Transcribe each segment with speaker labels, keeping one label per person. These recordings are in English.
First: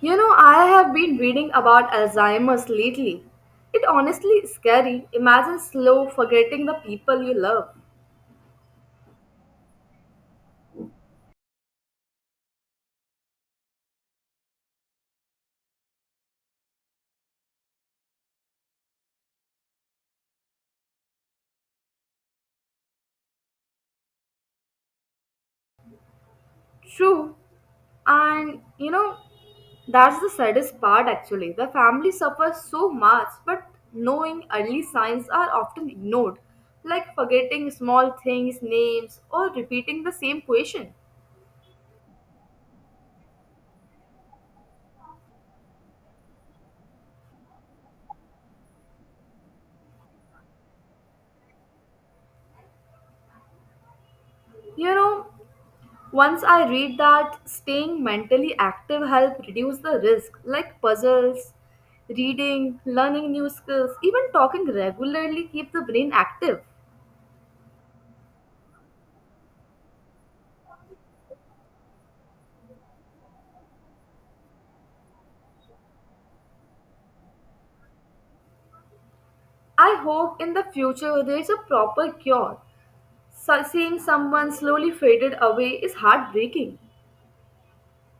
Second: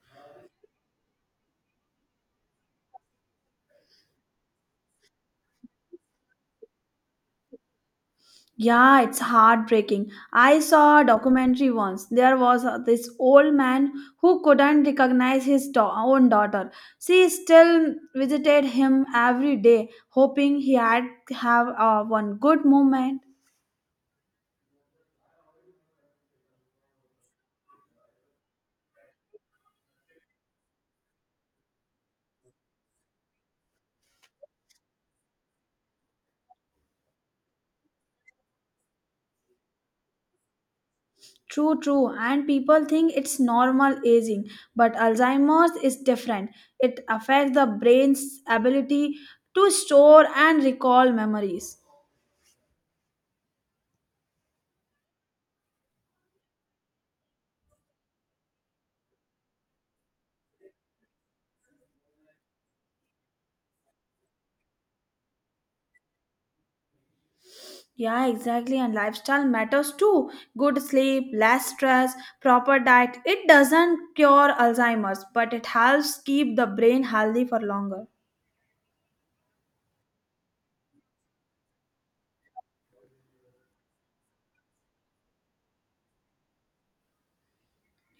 Speaker 1: You know, I have been reading about Alzheimer's lately. It honestly is scary. Imagine slow forgetting the people you love.
Speaker 2: Yeah, it's heartbreaking. I saw a documentary once. There was this old man who couldn't recognize his own daughter. She still visited him every day, hoping he had have one good moment.
Speaker 1: True. And you know, that's the saddest part actually. The family suffers so much, but knowing early signs are often ignored, like forgetting small things, names, or repeating the same question.
Speaker 2: True, true. And people think it's normal aging, but Alzheimer's is different. It affects the brain's ability to store and recall memories.
Speaker 1: You know, once I read that staying mentally active helps reduce the risk like puzzles, reading, learning new skills, even talking regularly keep the brain active.
Speaker 2: Yeah, exactly. And lifestyle matters too. Good sleep, less stress, proper diet. It doesn't cure Alzheimer's, but it helps keep the brain healthy for longer.
Speaker 1: I hope in the future there is a proper cure. So seeing someone slowly faded away is heartbreaking.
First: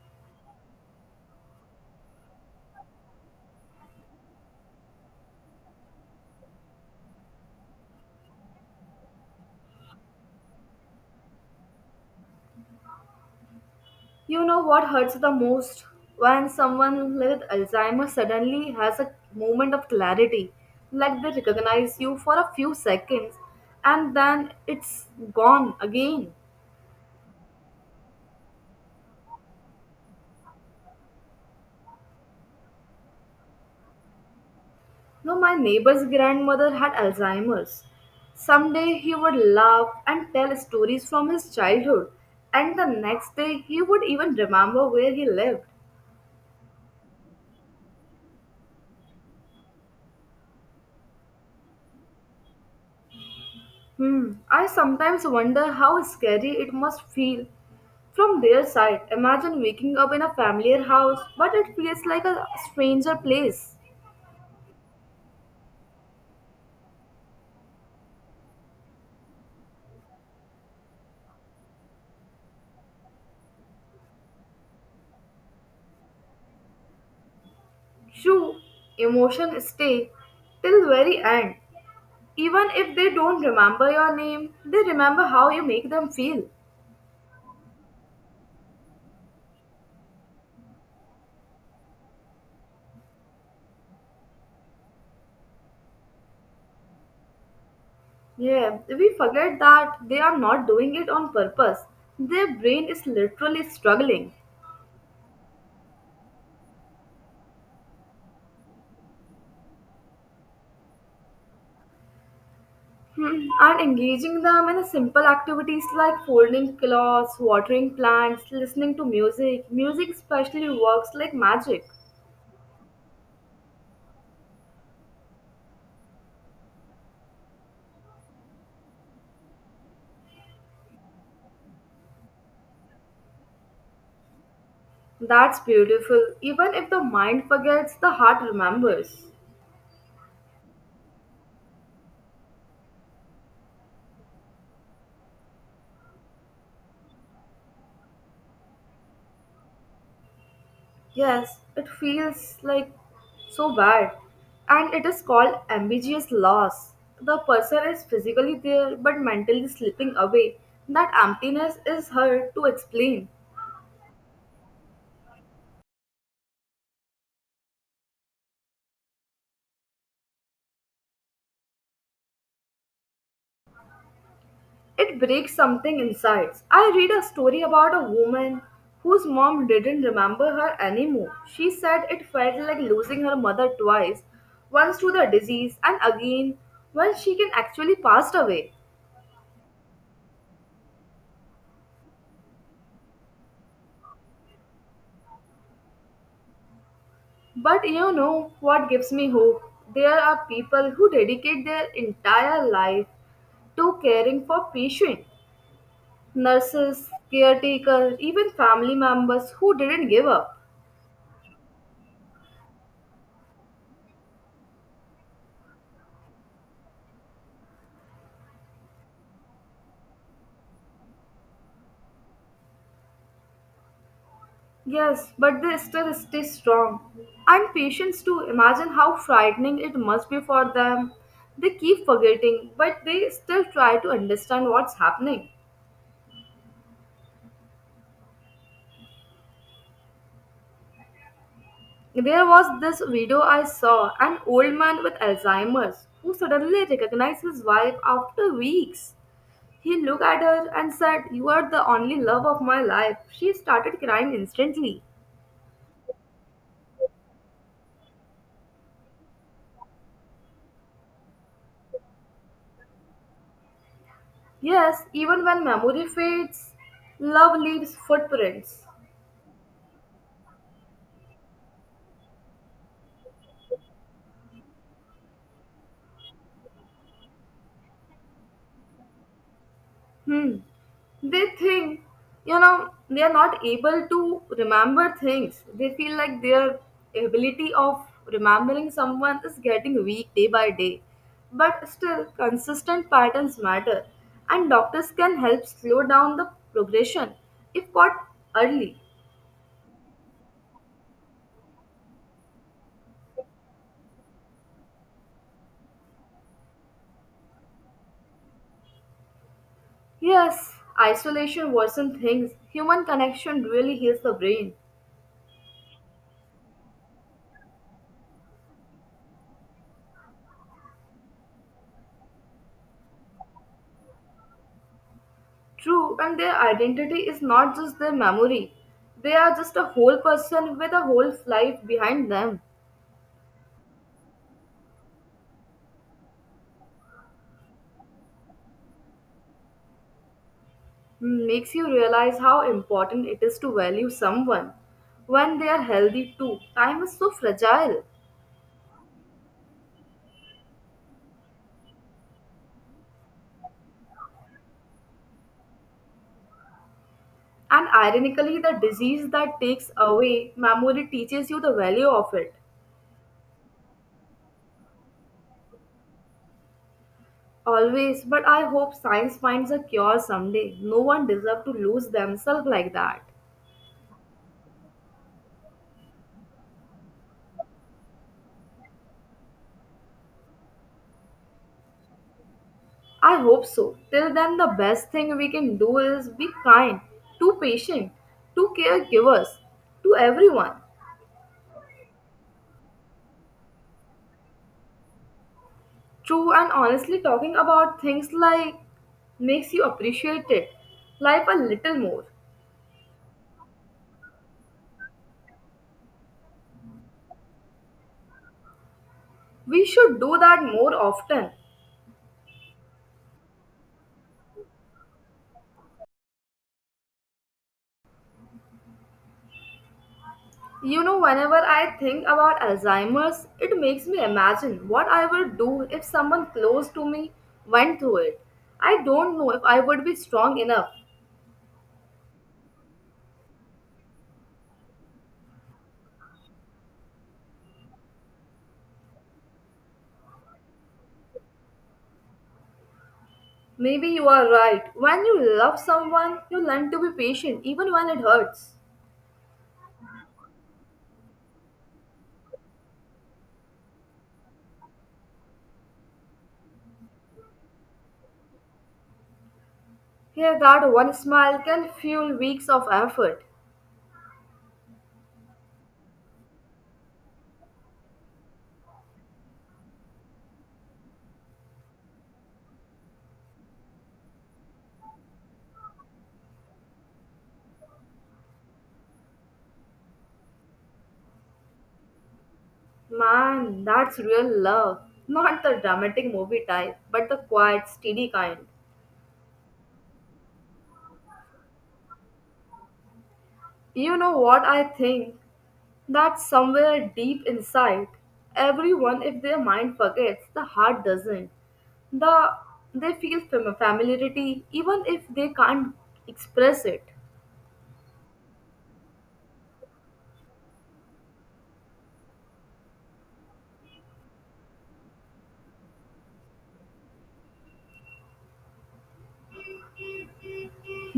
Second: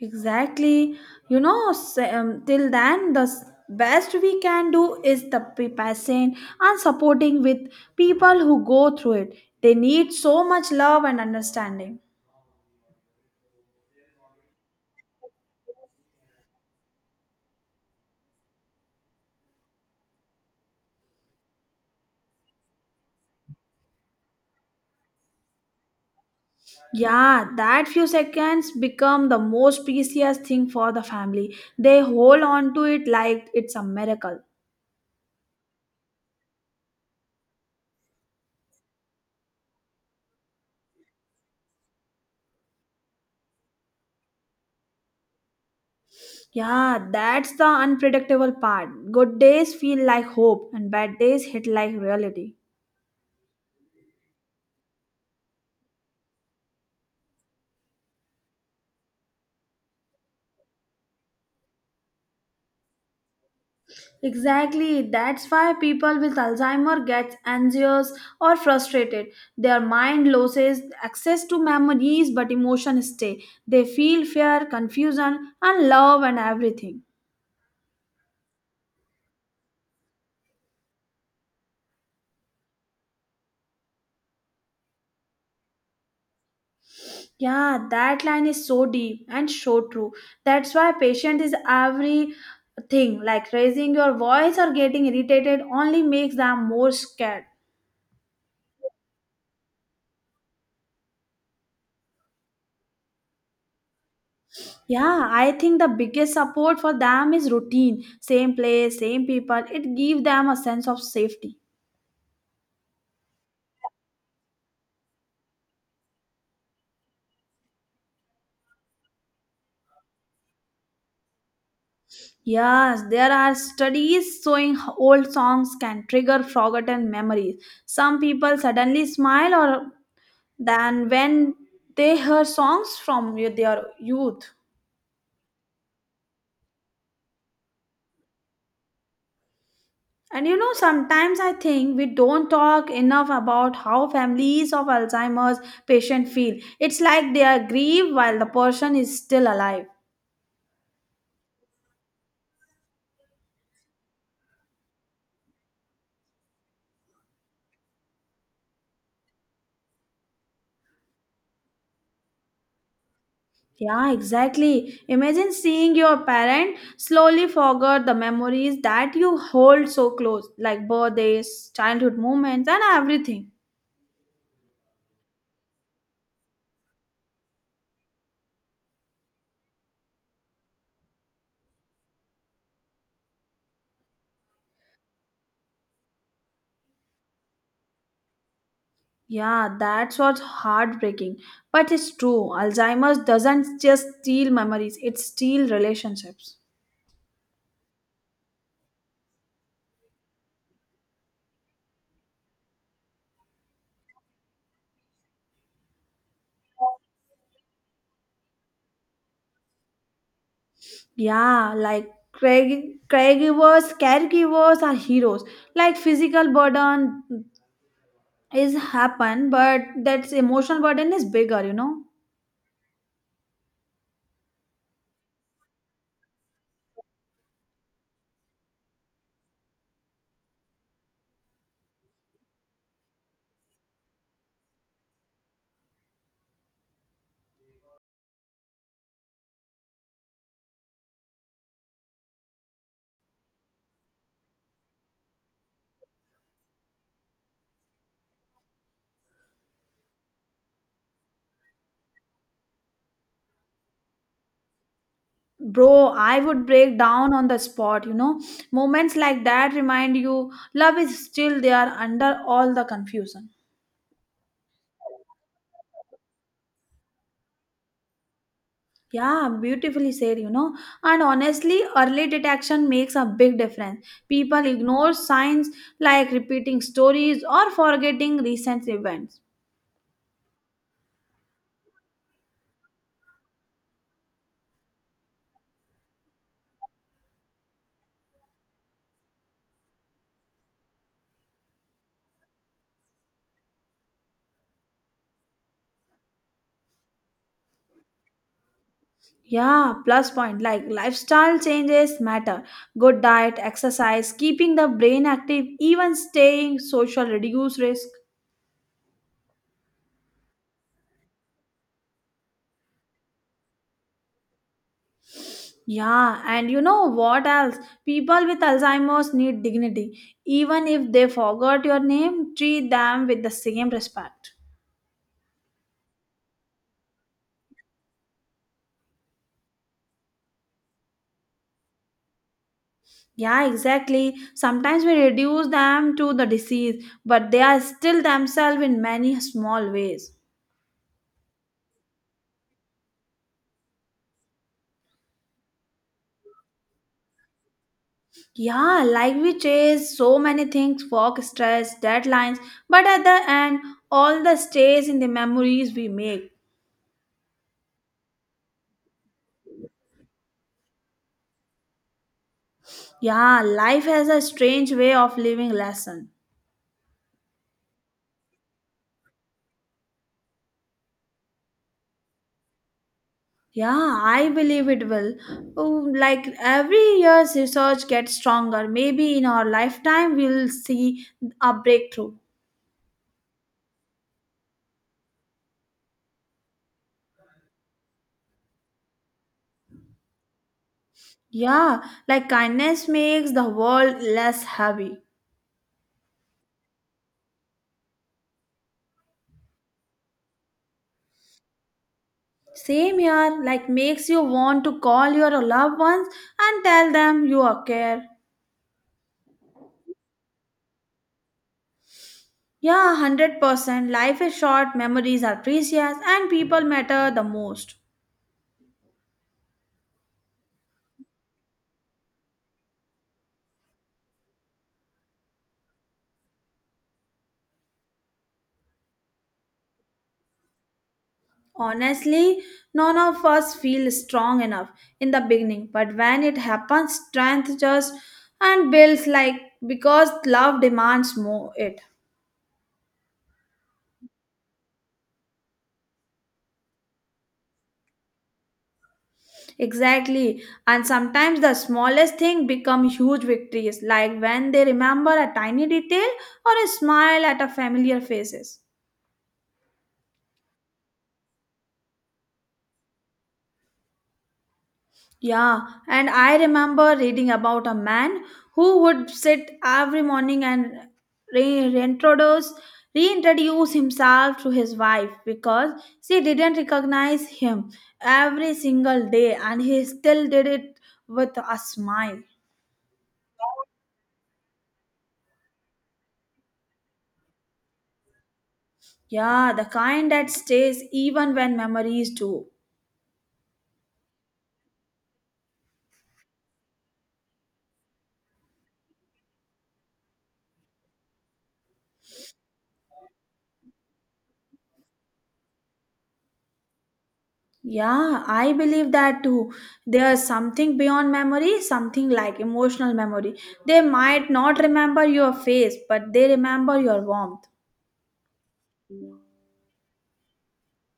Speaker 2: Exactly. Till then, the best we can do is the patient and supporting with people who go through it. They need so much love and understanding.
Speaker 1: You know what hurts the most? When someone with Alzheimer's suddenly has a moment of clarity, like they recognize you for a few seconds and then it's gone again.
Speaker 2: Yeah, that few seconds become the most precious thing for the family. They hold on to it like it's a miracle.
Speaker 1: No, my neighbor's grandmother had Alzheimer's. Someday he would laugh and tell stories from his childhood, and the next day he would even remember where he lived.
Speaker 2: Yeah, that's the unpredictable part. Good days feel like hope, and bad days hit like reality.
Speaker 1: Hmm. I sometimes wonder how scary it must feel from their side. Imagine waking up in a familiar house, but it feels like a stranger place.
Speaker 2: Exactly, that's why people with Alzheimer gets anxious or frustrated. Their mind loses access to memories but emotions stay. They feel fear, confusion and love and everything.
Speaker 1: True, emotions stay till very end. Even if they don't remember your name, they remember how you make them feel.
Speaker 2: Yeah, that line is so deep and so true. That's why patience is everything. Like raising your voice or getting irritated only makes them more scared.
Speaker 1: Yeah, we forget that they are not doing it on purpose. Their brain is literally struggling.
Speaker 2: Yeah, I think the biggest support for them is routine. Same place, same people. It gives them a sense of safety.
Speaker 1: Hmm, and engaging them in simple activities like folding clothes, watering plants, listening to music. Music especially works like magic.
Speaker 2: Yes, there are studies showing old songs can trigger forgotten memories. Some people suddenly smile or than when they hear songs from their youth.
Speaker 1: That's beautiful. Even if the mind forgets, the heart remembers.
Speaker 2: And you know, sometimes I think we don't talk enough about how families of Alzheimer's patient feel. It's like they are grieved while the person is still alive.
Speaker 1: Yes, it feels like so bad. And it is called ambiguous loss. The person is physically there but mentally slipping away. That emptiness is hard to explain.
Speaker 2: Yeah, exactly. Imagine seeing your parent slowly forget the memories that you hold so close, like birthdays, childhood moments, and everything.
Speaker 1: It breaks something inside. I read a story about a woman whose mom didn't remember her anymore. She said it felt like losing her mother twice, once to the disease and again when she can actually passed away.
Speaker 2: Yeah, that's what's heartbreaking. But it's true. Alzheimer's doesn't just steal memories, it steals relationships.
Speaker 1: But you know what gives me hope? There are people who dedicate their entire life to caring for patients, nurses, caretakers, even family members who didn't give up.
Speaker 2: Yeah, like care- caregivers are heroes. Like physical burden is happen, but that's emotional burden is bigger, you know.
Speaker 1: Yes, but they still stay strong. And patients too, imagine how frightening it must be for them. They keep forgetting, but they still try to understand what's happening. There was this video I saw an old man with Alzheimer's who suddenly recognized his wife after weeks. He looked at her and said, You are the only love of my life. She started crying instantly.
Speaker 2: Bro, I would break down on the spot, you know. Moments like that remind you love is still there under all the confusion.
Speaker 1: Yes, even when memory fades, love leaves footprints.
Speaker 2: Yeah, beautifully said, you know. And honestly, early detection makes a big difference. People ignore signs like repeating stories or forgetting recent events.
Speaker 1: Hmm. They think, you know, they are not able to remember things. They feel like their ability of remembering someone is getting weak day by day. But still, consistent patterns matter, and doctors can help slow down the progression if caught early.
Speaker 2: Yeah, plus point. Like lifestyle changes matter. Good diet, exercise, keeping the brain active, even staying social reduce risk.
Speaker 1: Yes, isolation worsens things. Human connection really heals the brain.
Speaker 2: Yeah, and you know what else? People with Alzheimer's need dignity. Even if they forgot your name, treat them with the same respect.
Speaker 1: True, and their identity is not just their memory. They are just a whole person with a whole life behind them.
Speaker 2: Yeah, exactly. Sometimes we reduce them to the disease, but they are still themselves in many small ways.
Speaker 1: Makes you realize how important it is to value someone when they are healthy too. Time is so fragile.
Speaker 2: Yeah, like we chase so many things work, stress, deadlines, but at the end, all the stays in the memories we make.
Speaker 1: And ironically, the disease that takes away memory teaches you the value of it.
Speaker 2: Yeah, life has a strange way of living lesson.
Speaker 1: Always, but I hope science finds a cure someday. No one deserves to lose themselves like that.
Speaker 2: Yeah, I believe it will. Oh, like every year's research gets stronger. Maybe in our lifetime we'll see a breakthrough.
Speaker 1: I hope so. Till then, the best thing we can do is be kind, to patient, to caregivers, to everyone.
Speaker 2: Yeah, like kindness makes the world less heavy.
Speaker 1: True and honestly, talking about things like makes you appreciate it, life a little more.
Speaker 2: Same here, like makes you want to call your loved ones and tell them you are care.
Speaker 1: We should do that more often.
Speaker 2: Yeah, 100%. Life is short, memories are precious, and people matter the most.
Speaker 1: You know, whenever I think about Alzheimer's, it makes me imagine what I would do if someone close to me went through it. I don't know if I would be strong enough.
Speaker 2: Honestly, none of us feel strong enough in the beginning, but when it happens, strength just and builds like because love demands more it.
Speaker 1: Maybe you are right. When you love someone, you learn to be patient even when it hurts.
Speaker 2: Exactly. And sometimes the smallest thing become huge victories, like when they remember a tiny detail or a smile at a familiar faces.
Speaker 1: Here, that one smile can fuel weeks of effort.
Speaker 2: Yeah, and I remember reading about a man who would sit every morning and re- reintroduce reintroduce himself to his wife because she didn't recognize him every single day and he still did it with a smile.
Speaker 1: Man, that's real love. Not the dramatic movie type, but the quiet, steady kind.
Speaker 2: Yeah, the kind that stays even when memories do.
Speaker 1: You know what I think? That somewhere deep inside, everyone, if their mind forgets, the heart doesn't. The, they feel familiarity even if they can't express it.
Speaker 2: Yeah, I believe that too. There's something beyond memory, something like emotional memory. They might not remember your face, but they remember your warmth.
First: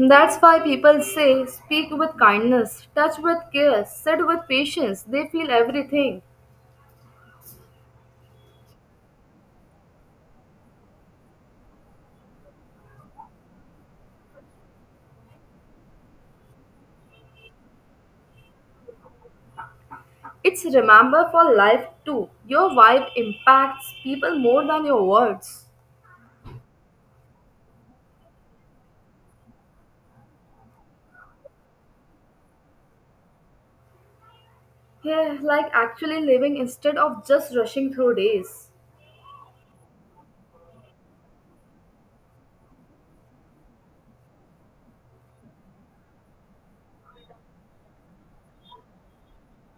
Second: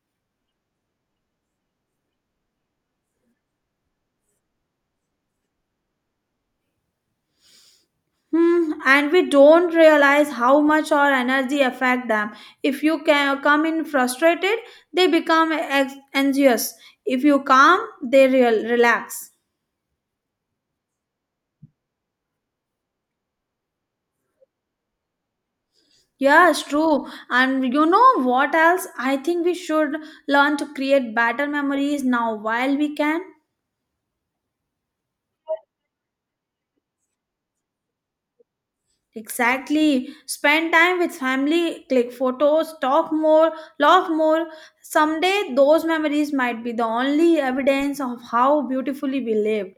Speaker 1: That's why people say speak with kindness, touch with care, sit with patience. They feel everything.
Speaker 2: Hmm, and we don't realize how much our energy affect them. If you come in frustrated, they become anxious. If you calm, they real relax.
Speaker 1: It's remember for life too. Your vibe impacts people more than your words.
Speaker 2: Yeah, it's true. And you know what else? I think we should learn to create better memories now while we can.
Speaker 1: Yeah, like actually living instead of just rushing through days.
Speaker 2: Exactly. Spend time with family, click photos, talk more, laugh more. Someday, those memories might be the only evidence of how beautifully we lived.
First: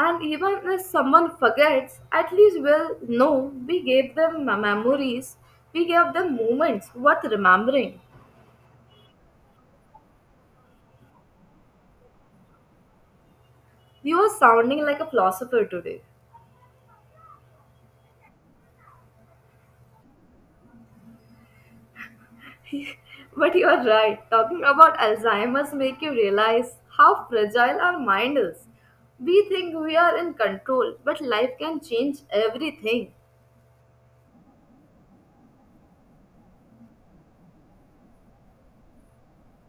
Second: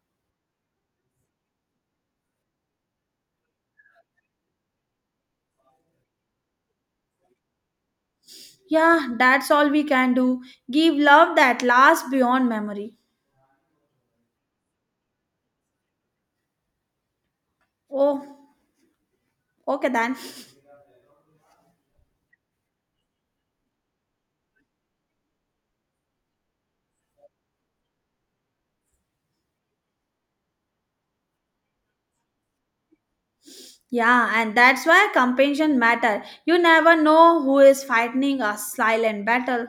Speaker 1: And even if someone forgets, at least we'll know we gave them memories, we gave them moments worth remembering.
Speaker 2: Yeah, that's all we can do. Give love that lasts beyond memory.
Speaker 1: You are sounding like a philosopher today.
Speaker 2: Oh, okay then.
Speaker 1: But you are right. Talking about Alzheimer's make you realize how fragile our mind is. We think we are in control, but life can change everything.
Speaker 2: Yeah, and that's why compassion matter. You never know who is fighting a silent battle.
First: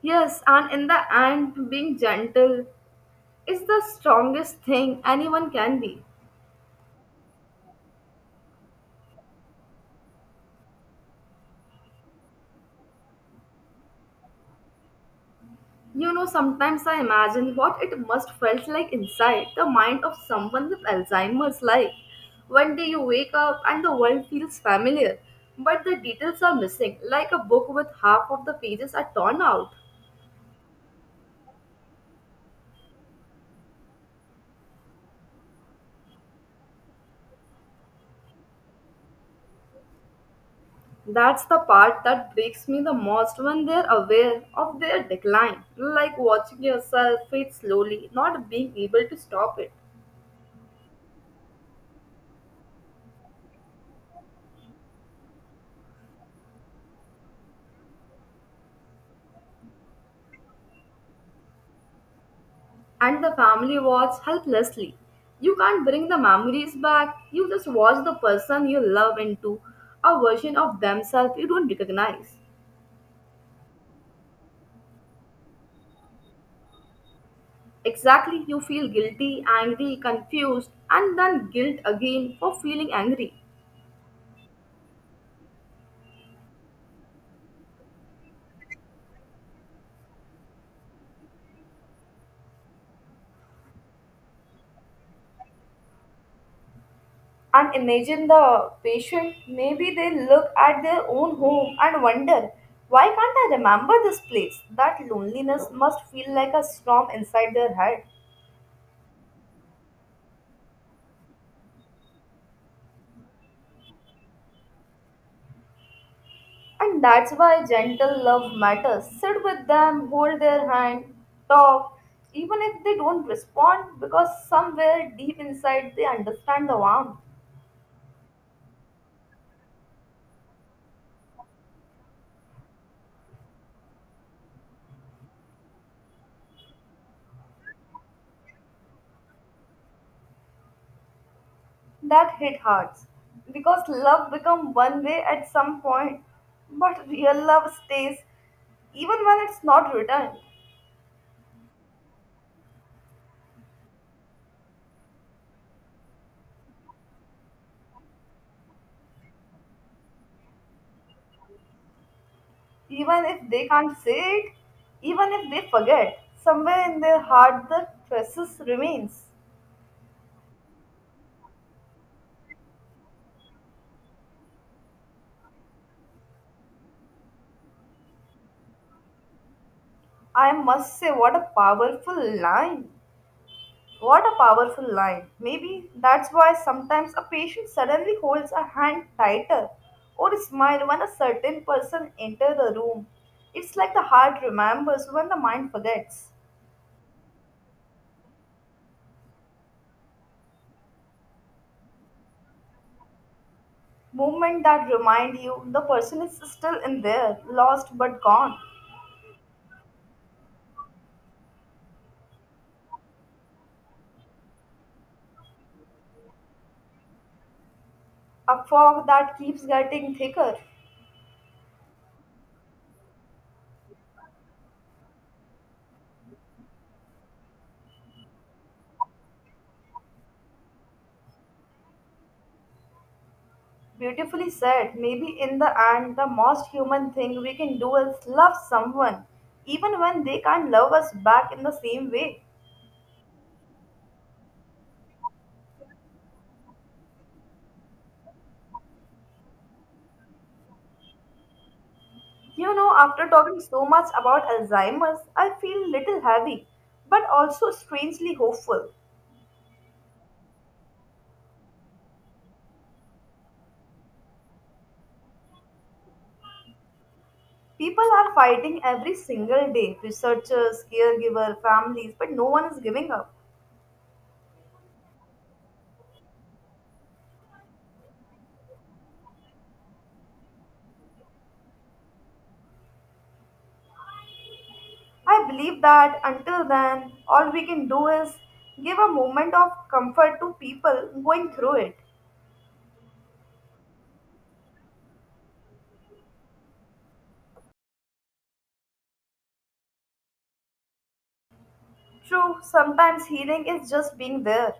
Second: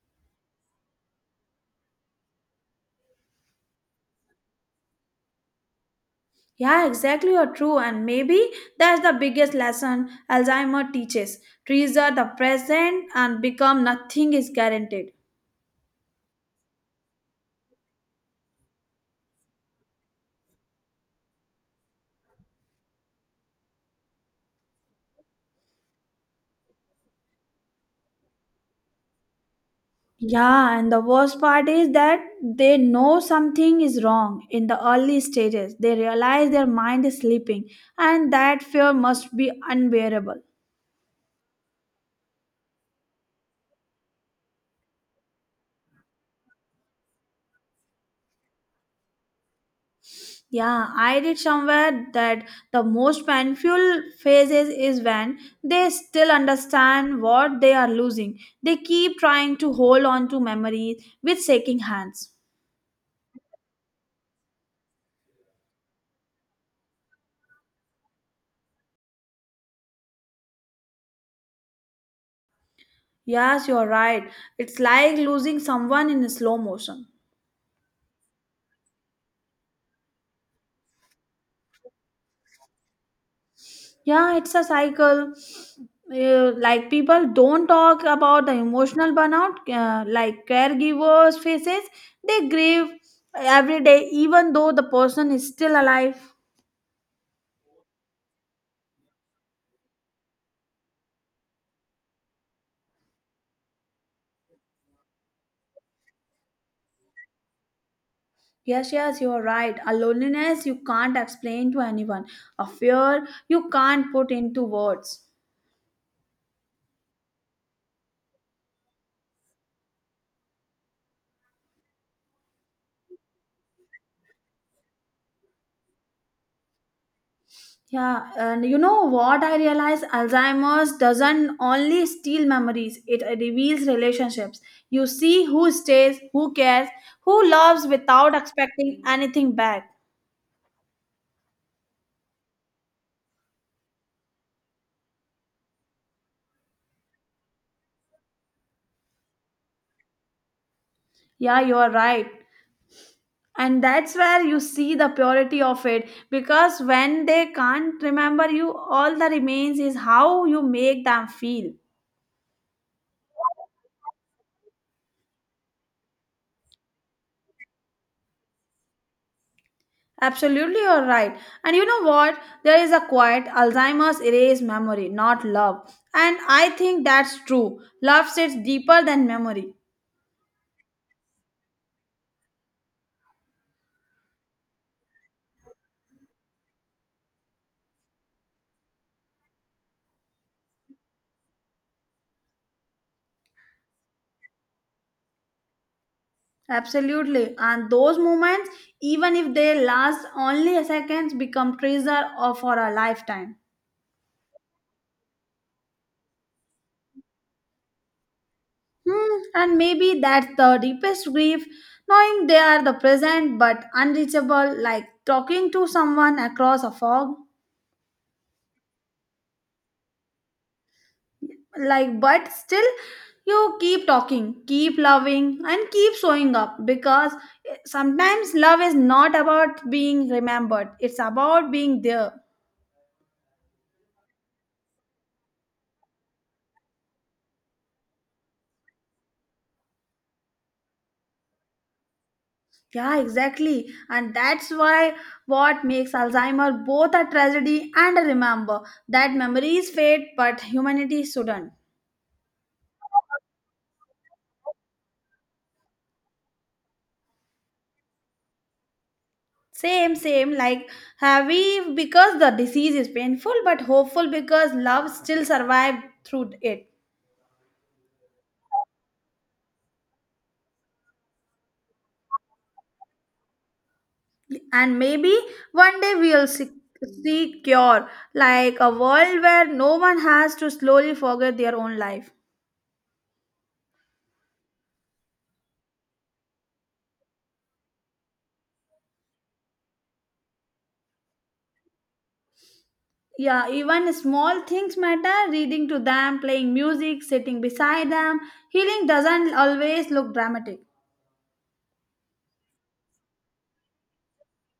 Speaker 1: Yes, and in the end, being gentle is the strongest thing anyone can be.
Speaker 2: Yeah, exactly, you're true. And maybe that's the biggest lesson Alzheimer teaches. Treasure the present and become nothing is guaranteed.
Speaker 1: You know, sometimes I imagine what it must felt like inside the mind of someone with Alzheimer's like. One day you wake up and the world feels familiar, but the details are missing, like a book with half of the pages are torn out.
Speaker 2: Yeah, and the worst part is that they know something is wrong in the early stages. They realize their mind is sleeping, and that fear must be unbearable.
Speaker 1: That's the part that breaks me the most when they're aware of their decline, like watching yourself fade slowly, not being able to stop it.
Speaker 2: Yeah, I read somewhere that the most painful phases is when they still understand what they are losing. They keep trying to hold on to memories with shaking hands.
Speaker 1: And the family watch helplessly. You can't bring the memories back, you just watch the person you love into a version of themselves you don't recognize.
Speaker 2: Yes, you're right. It's like losing someone in slow motion.
Speaker 1: Exactly, you feel guilty, angry, confused, and then guilt again for feeling angry.
Speaker 2: Yeah, it's a cycle. Like people don't talk about the emotional burnout, like caregivers' faces. They grieve every day, even though the person is still alive.
Speaker 1: And imagine the patient, maybe they look at their own home and wonder, why can't I remember this place? That loneliness must feel like a storm inside their head.
Speaker 2: Yes, yes, you are right. A loneliness you can't explain to anyone, a fear you can't put into words.
Speaker 1: And that's why gentle love matters. Sit with them, hold their hand, talk, even if they don't respond, because somewhere deep inside they understand the warmth
Speaker 2: Yeah, and you know what I realized? Alzheimer's doesn't only steal memories, it reveals relationships. You see who stays, who cares, who loves without expecting anything back.
Speaker 1: that hit hearts. Because love become one way at some point, but real love stays even when it's not returned,
Speaker 2: Yeah, you are right. And that's where you see the purity of it because when they can't remember you, all that remains is how you make them feel.
Speaker 1: even if they can't say it, even if they forget, somewhere in their heart the traces remains.
Speaker 2: Absolutely, you're right. And you know what? There is a quiet Alzheimer's erase memory, not love. And I think that's true. Love sits deeper than memory.
Speaker 1: I must say, what a powerful line. What a powerful line. Maybe that's why sometimes a patient suddenly holds a hand tighter or smile when a certain person enters the room. It's like the heart remembers when the mind forgets.
Speaker 2: Absolutely. And those moments, even if they last only a second, become treasure of for a lifetime.
Speaker 1: Movement that remind you the person is still in there, lost but gone.
Speaker 2: Hmm. And maybe that's the deepest grief, knowing they are the present but unreachable, like talking to someone across a fog.
Speaker 1: A fog that keeps getting thicker.
Speaker 2: Like but still you keep talking, keep loving and keep showing up because sometimes love is not about being remembered, it's about being there.
Speaker 1: Beautifully said. Maybe in the end, the most human thing we can do is love someone, even when they can't love us back in the same way.
Speaker 2: Yeah, exactly, and that's why what makes Alzheimer both a tragedy and a remember that memories fade but humanity shouldn't.
Speaker 1: You know, after talking so much about Alzheimer's, I feel little heavy, but also strangely hopeful.
Speaker 2: Same, same, like heavy because the disease is painful but hopeful because love still survived through it.
Speaker 1: People are fighting every single day researchers, caregivers, families, but no one is giving up.
Speaker 2: And maybe one day we'll seek cure, like a world where no one has to slowly forget their own life.
Speaker 1: I believe that until then, all we can do is give a moment of comfort to people going through it.
Speaker 2: Yeah, even small things matter, reading to them, playing music, sitting beside them. Healing doesn't always look dramatic.
Speaker 1: True, sometimes healing is just being there.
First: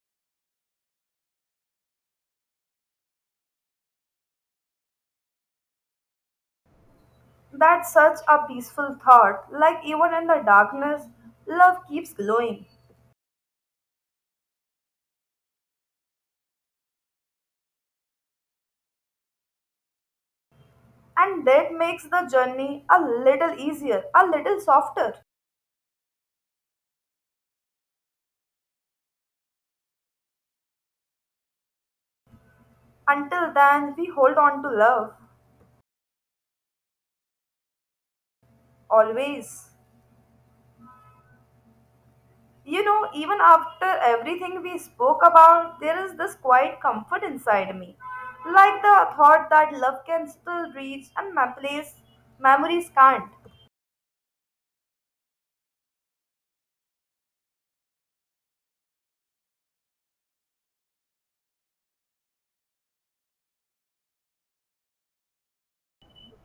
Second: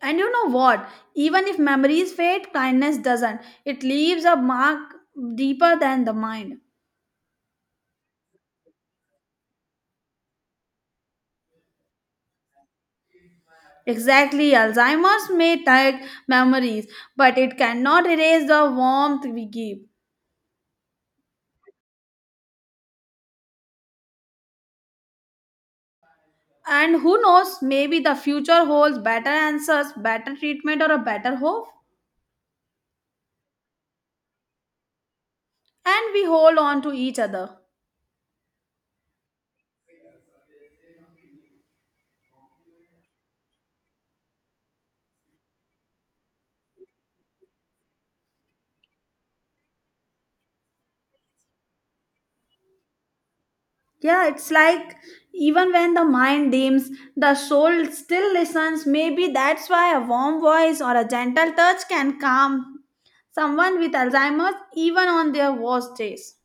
Speaker 2: And you know what, even if memories fade kindness doesn't, it leaves a mark deeper than the mind.
Speaker 1: That's such a peaceful thought, like even in the darkness, love keeps glowing.
Speaker 2: Exactly, Alzheimer's may take memories, but it cannot erase the warmth we give.
Speaker 1: And that makes the journey a little easier, a little softer.
Speaker 2: And who knows, maybe the future holds better answers, better treatment, or a better hope.
Speaker 1: Until then, we hold on to love,
Speaker 2: And we hold on to each other.
Speaker 1: always. You know, even after everything we spoke about, there is this quiet comfort inside me. Like the thought that love can still reach and my place memories can't.
Speaker 2: Yeah, it's like even when the mind dims, the soul still listens. Maybe that's why a warm voice or a gentle touch can calm someone with Alzheimer's even on their worst days.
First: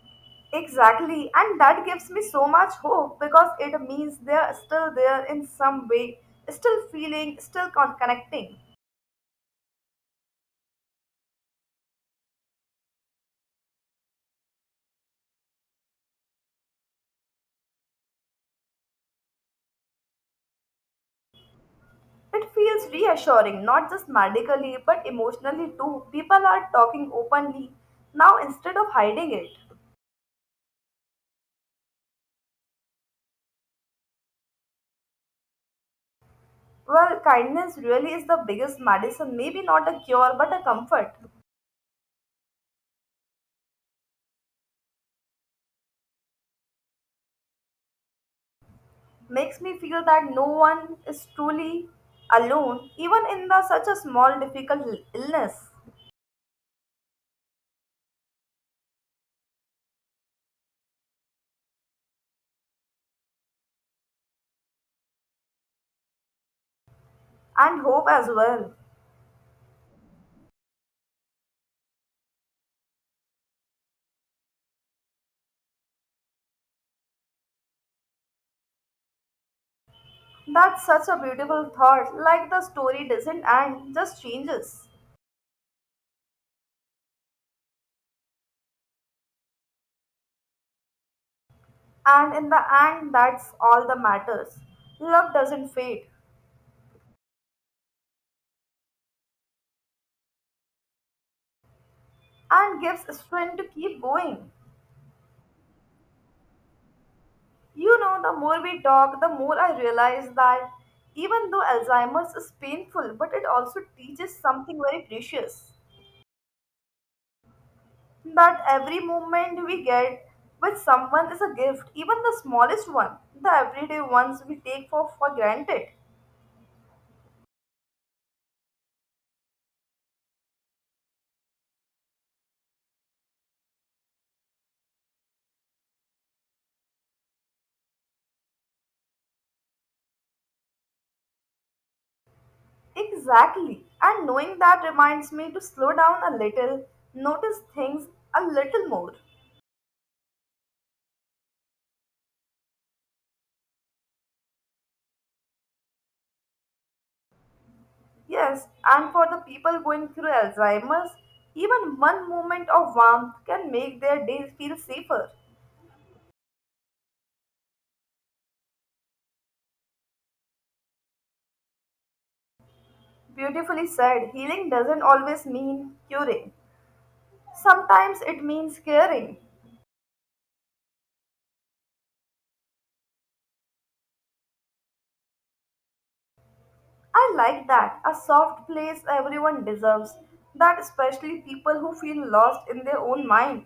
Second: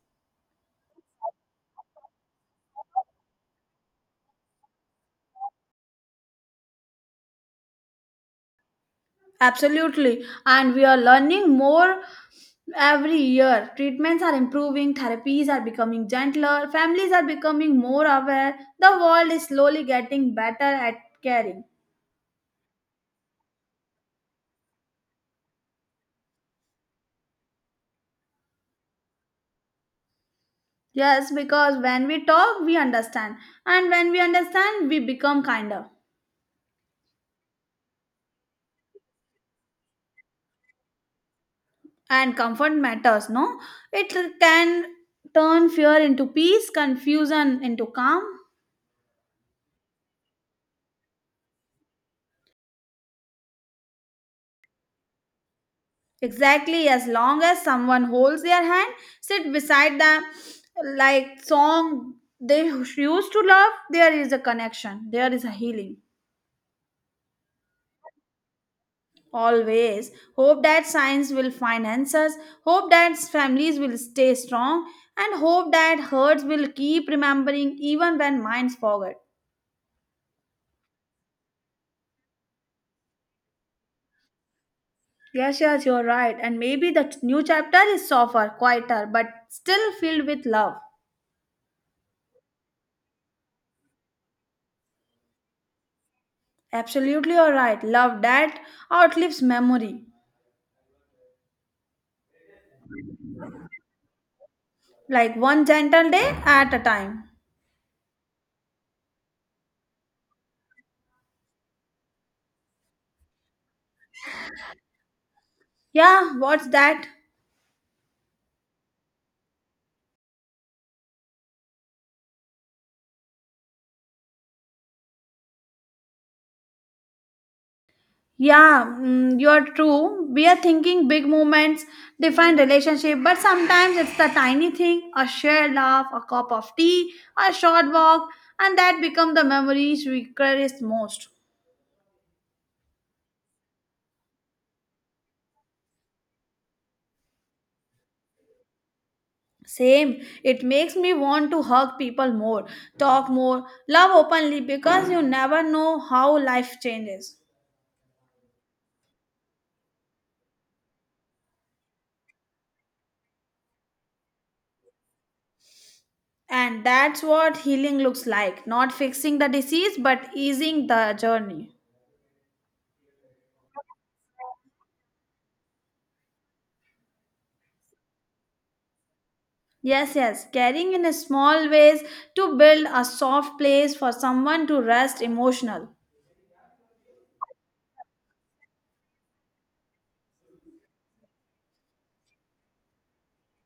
Speaker 1: Exactly, and that gives me so much hope because it means they are still there in some way, still feeling, still connecting.
Speaker 2: Absolutely. And we are learning more every year. Treatments are improving, therapies are becoming gentler, families are becoming more aware. The world is slowly getting better at caring.
Speaker 1: It feels reassuring, not just medically, but emotionally too. People are talking openly now instead of hiding it.
Speaker 2: Yes, because when we talk, we understand. And when we understand, we become kinder.
Speaker 1: Well, kindness really is the biggest medicine, maybe not a cure, but a comfort.
Speaker 2: And comfort matters, no? It can turn fear into peace, confusion into calm.
Speaker 1: Makes me feel that no one is truly alone, even in the such a small, difficult illness,
Speaker 2: Exactly, as long as someone holds their hand, sit beside them, like song they used to love, there is a connection, there is a healing.
Speaker 1: and hope as well.
Speaker 2: Always hope that science will find answers, hope that families will stay strong, and hope that hearts will keep remembering even when minds forget.
Speaker 1: That's such a beautiful thought, like the story doesn't end, just changes.
Speaker 2: Yes, yes, you're right. And maybe the new chapter is softer, quieter, but still filled with love.
Speaker 1: And in the end, that's all that matters. Love doesn't fade.
Speaker 2: Absolutely, you're right. Love that outlives memory.
Speaker 1: And gives strength to keep going.
Speaker 2: Like one gentle day at a time.
Speaker 1: You know, the more we talk, the more I realize that even though Alzheimer's is painful, but it also teaches something very precious.
Speaker 2: Yeah, what's that?
Speaker 1: That every moment we get with someone is a gift, even the smallest one, the everyday ones we take for granted.
Speaker 2: Yeah, mm, you're true. We are thinking big moments define relationship, but sometimes it's the tiny thing, a shared laugh, a cup of tea, a short walk, and that become the memories we cherish most.
Speaker 1: Exactly. And knowing that reminds me to slow down a little, notice things a little more.
Speaker 2: Same, it makes me want to hug people more, talk more, love openly because you never know how life changes.
Speaker 1: Yes, and for the people going through Alzheimer's, even one moment of warmth can make their day feel safer.
Speaker 2: And that's what healing looks like not fixing the disease, but easing the journey.
Speaker 1: Beautifully said, healing doesn't always mean curing. Sometimes it means caring.
Speaker 2: Yes, yes, caring in small ways to build a soft place for someone to rest emotional.
Speaker 1: I like that, a soft place everyone deserves, that especially people who feel lost in their own mind.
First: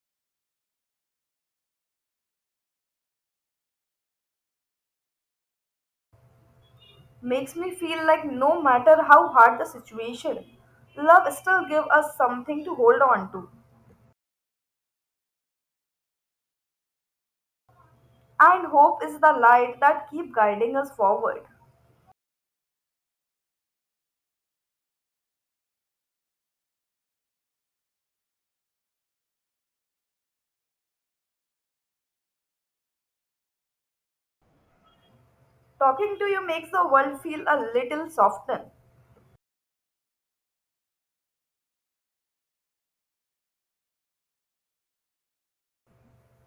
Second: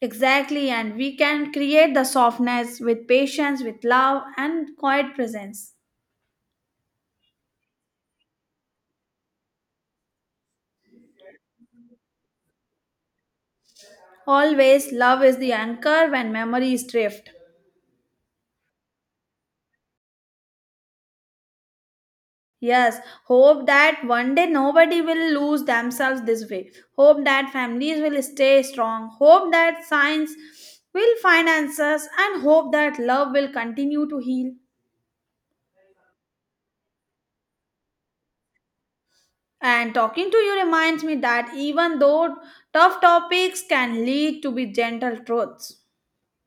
Speaker 2: Exactly, and we can create the softness with patience, with love, and quiet presence.
Speaker 1: Makes me feel like no matter how hard the situation, love still gives us something to hold on to.
Speaker 2: Always, love is the anchor when memories drift.
Speaker 1: And hope is the light that keep guiding us forward.
Speaker 2: Yes, hope that one day nobody will lose themselves this way. Hope that families will stay strong. Hope that science will find answers and hope that love will continue to heal.
Speaker 1: Talking to you makes the world feel a little softened.
Speaker 2: And talking to you reminds me that even though tough topics can lead to be gentle truths.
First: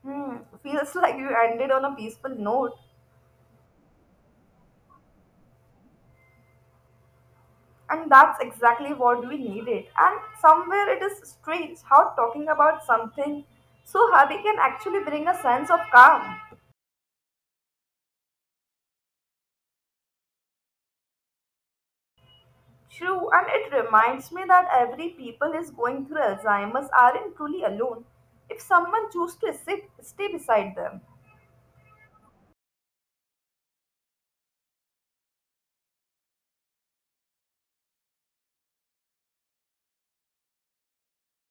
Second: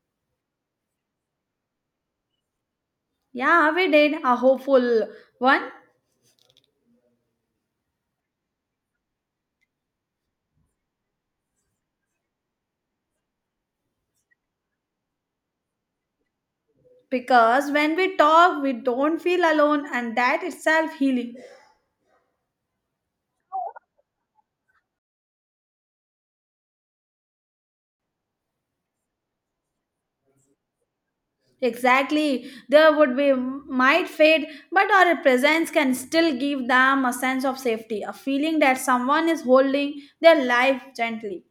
Speaker 1: Hmm, feels like you ended on a peaceful note,
Speaker 2: Yeah, we did a hopeful one
Speaker 1: and that's exactly what we needed. And somewhere it is strange how talking about something so heavy can actually bring a sense of calm.
Speaker 2: because when we talk, we don't feel alone, and that itself healing.
Speaker 1: True, and it reminds me that every people is going through Alzheimer's aren't truly alone. If someone chooses to sit, stay beside them.
Speaker 2: Exactly. There would be might fade, but our presence can still give them a sense of safety, a feeling that someone is holding their life gently.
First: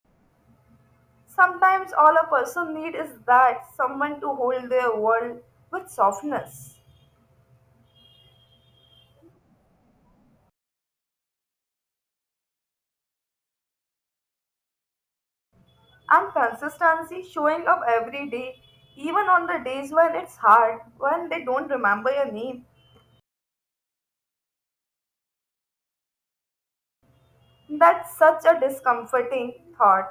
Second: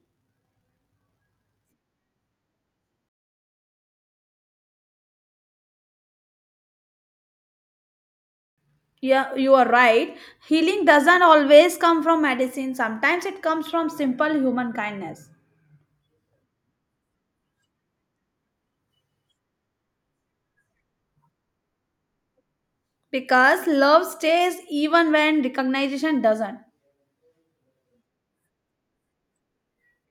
Speaker 1: Sometimes all a person needs is that someone to hold their world with softness.
Speaker 2: Yeah, you are right. Healing doesn't always come from medicine. Sometimes it comes from simple human kindness.
Speaker 1: And consistency showing up every day even on the days when it's hard, when they don't remember your name.
Speaker 2: Because love stays even when recognition doesn't.
Speaker 1: That's such a discomforting thought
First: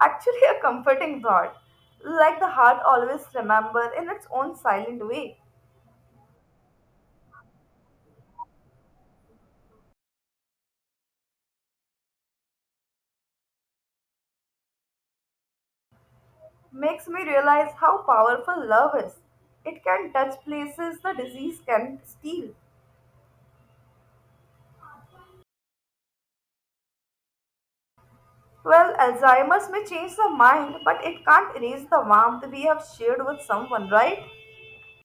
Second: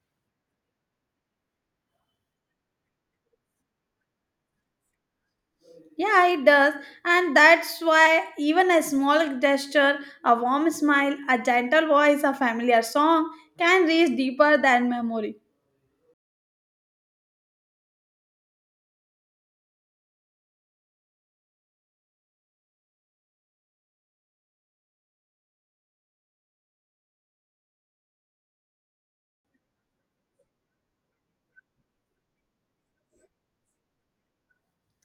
Speaker 1: actually a comforting thought, like the heart always remember in its own silent way.
Speaker 2: Yeah, it does. And that's why even a small gesture, a warm smile, a gentle voice, a familiar song can reach deeper than memory.
Speaker 1: Makes me realize how powerful love is. It can touch places the disease can steal. Well, Alzheimer's may change the mind but it can't erase the warmth we have shared with someone, right?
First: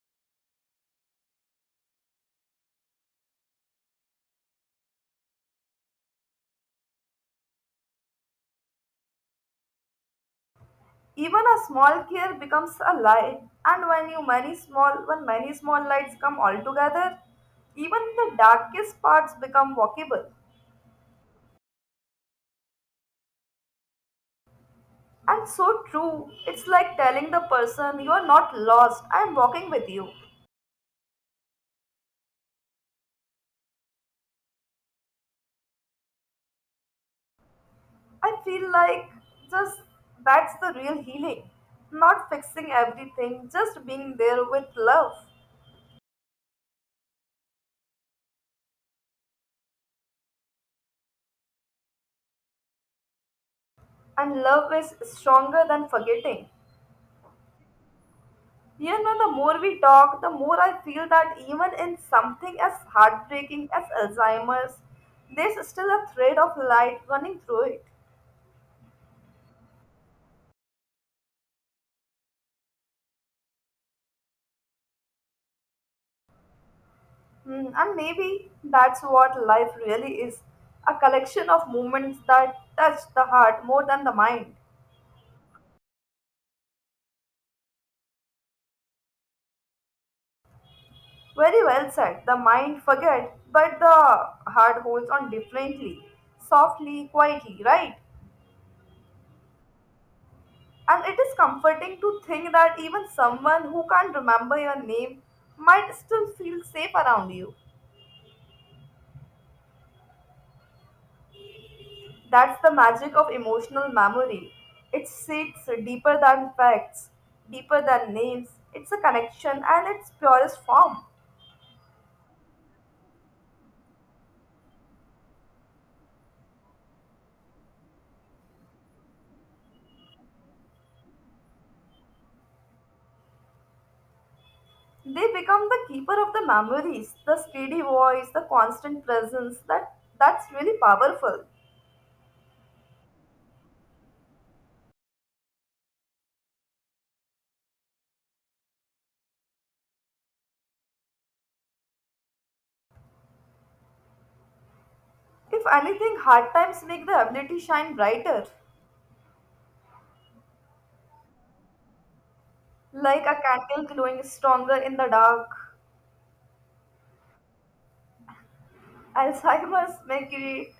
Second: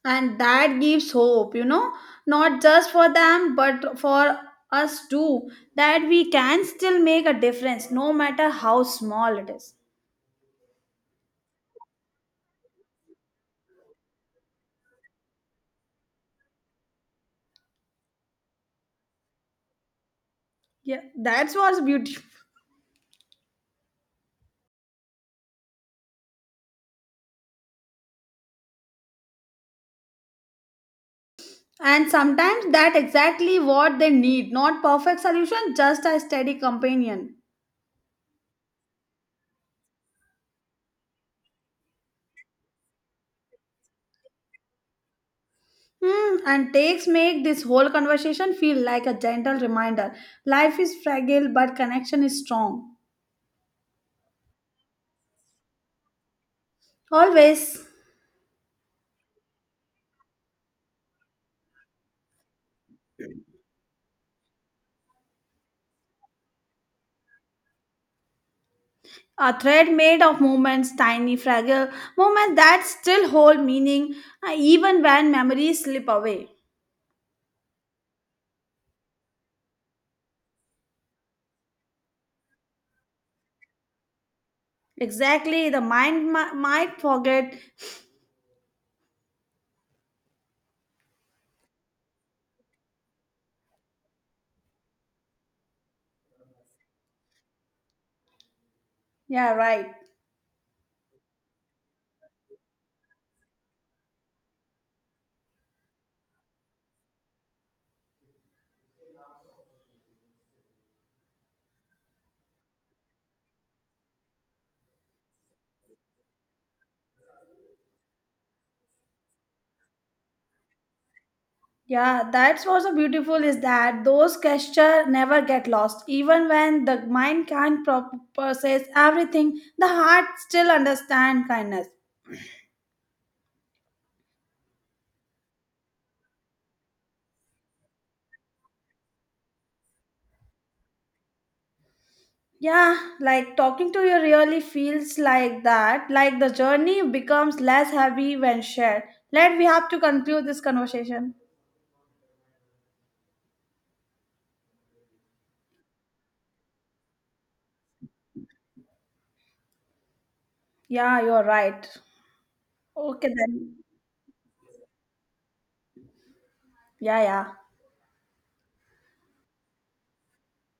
Speaker 2: And that gives hope, you know, not just for them, but for us too, that we can still make a difference no matter how small it is.
Speaker 1: Even a small care becomes a light, and when many small lights come all together, even the darkest parts become walkable.
Speaker 2: Yeah, that's what's beautiful.
Speaker 1: And so true. It's like telling the person you are not lost. I am walking with you.
Speaker 2: And sometimes that exactly what they need, not perfect solution, just a steady companion.
Speaker 1: I feel like just that's the real healing. Not fixing everything, just being there with love.
Speaker 2: Hmm, and takes make this whole conversation feel like a gentle reminder. Life is fragile, but connection is strong.
Speaker 1: And love is stronger than forgetting.
Speaker 2: Always
Speaker 1: You know, the more we talk, the more I feel that even in something as heartbreaking as Alzheimer's, there's still a thread of light running through it.
Speaker 2: a thread made of moments, tiny, fragile moments that still hold meaning even when memories slip away.
Speaker 1: Hmm, and maybe that's what life really is, a collection of moments that touch the heart more than the mind.
Speaker 2: Exactly, the mind might forget.
Speaker 1: Very well said. The mind forget, but the heart holds on differently, softly, quietly, right?
Speaker 2: Yeah, right.
Speaker 1: And it is comforting to think that even someone who can't remember your name might still feel safe around you. That's the magic of emotional memory. It sits deeper than facts, deeper than names. It's a connection and its purest form.
Speaker 2: Yeah, that's what's so beautiful is that those gestures never get lost. Even when the mind can't process everything, the heart still understands kindness.
Speaker 1: They become the keeper of the memories, the steady voice, the constant presence. That's really powerful.
Speaker 2: Yeah, like talking to you really feels like that. Like the journey becomes less heavy when shared. Let we have to conclude this conversation.
Speaker 1: If anything, hard times make the ability shine brighter,
Speaker 2: Yeah, you're right.
Speaker 1: like
Speaker 2: Okay
Speaker 1: a
Speaker 2: then.
Speaker 1: candle glowing stronger in the dark.
Speaker 2: Yeah, yeah.
Speaker 1: Alzheimer's may create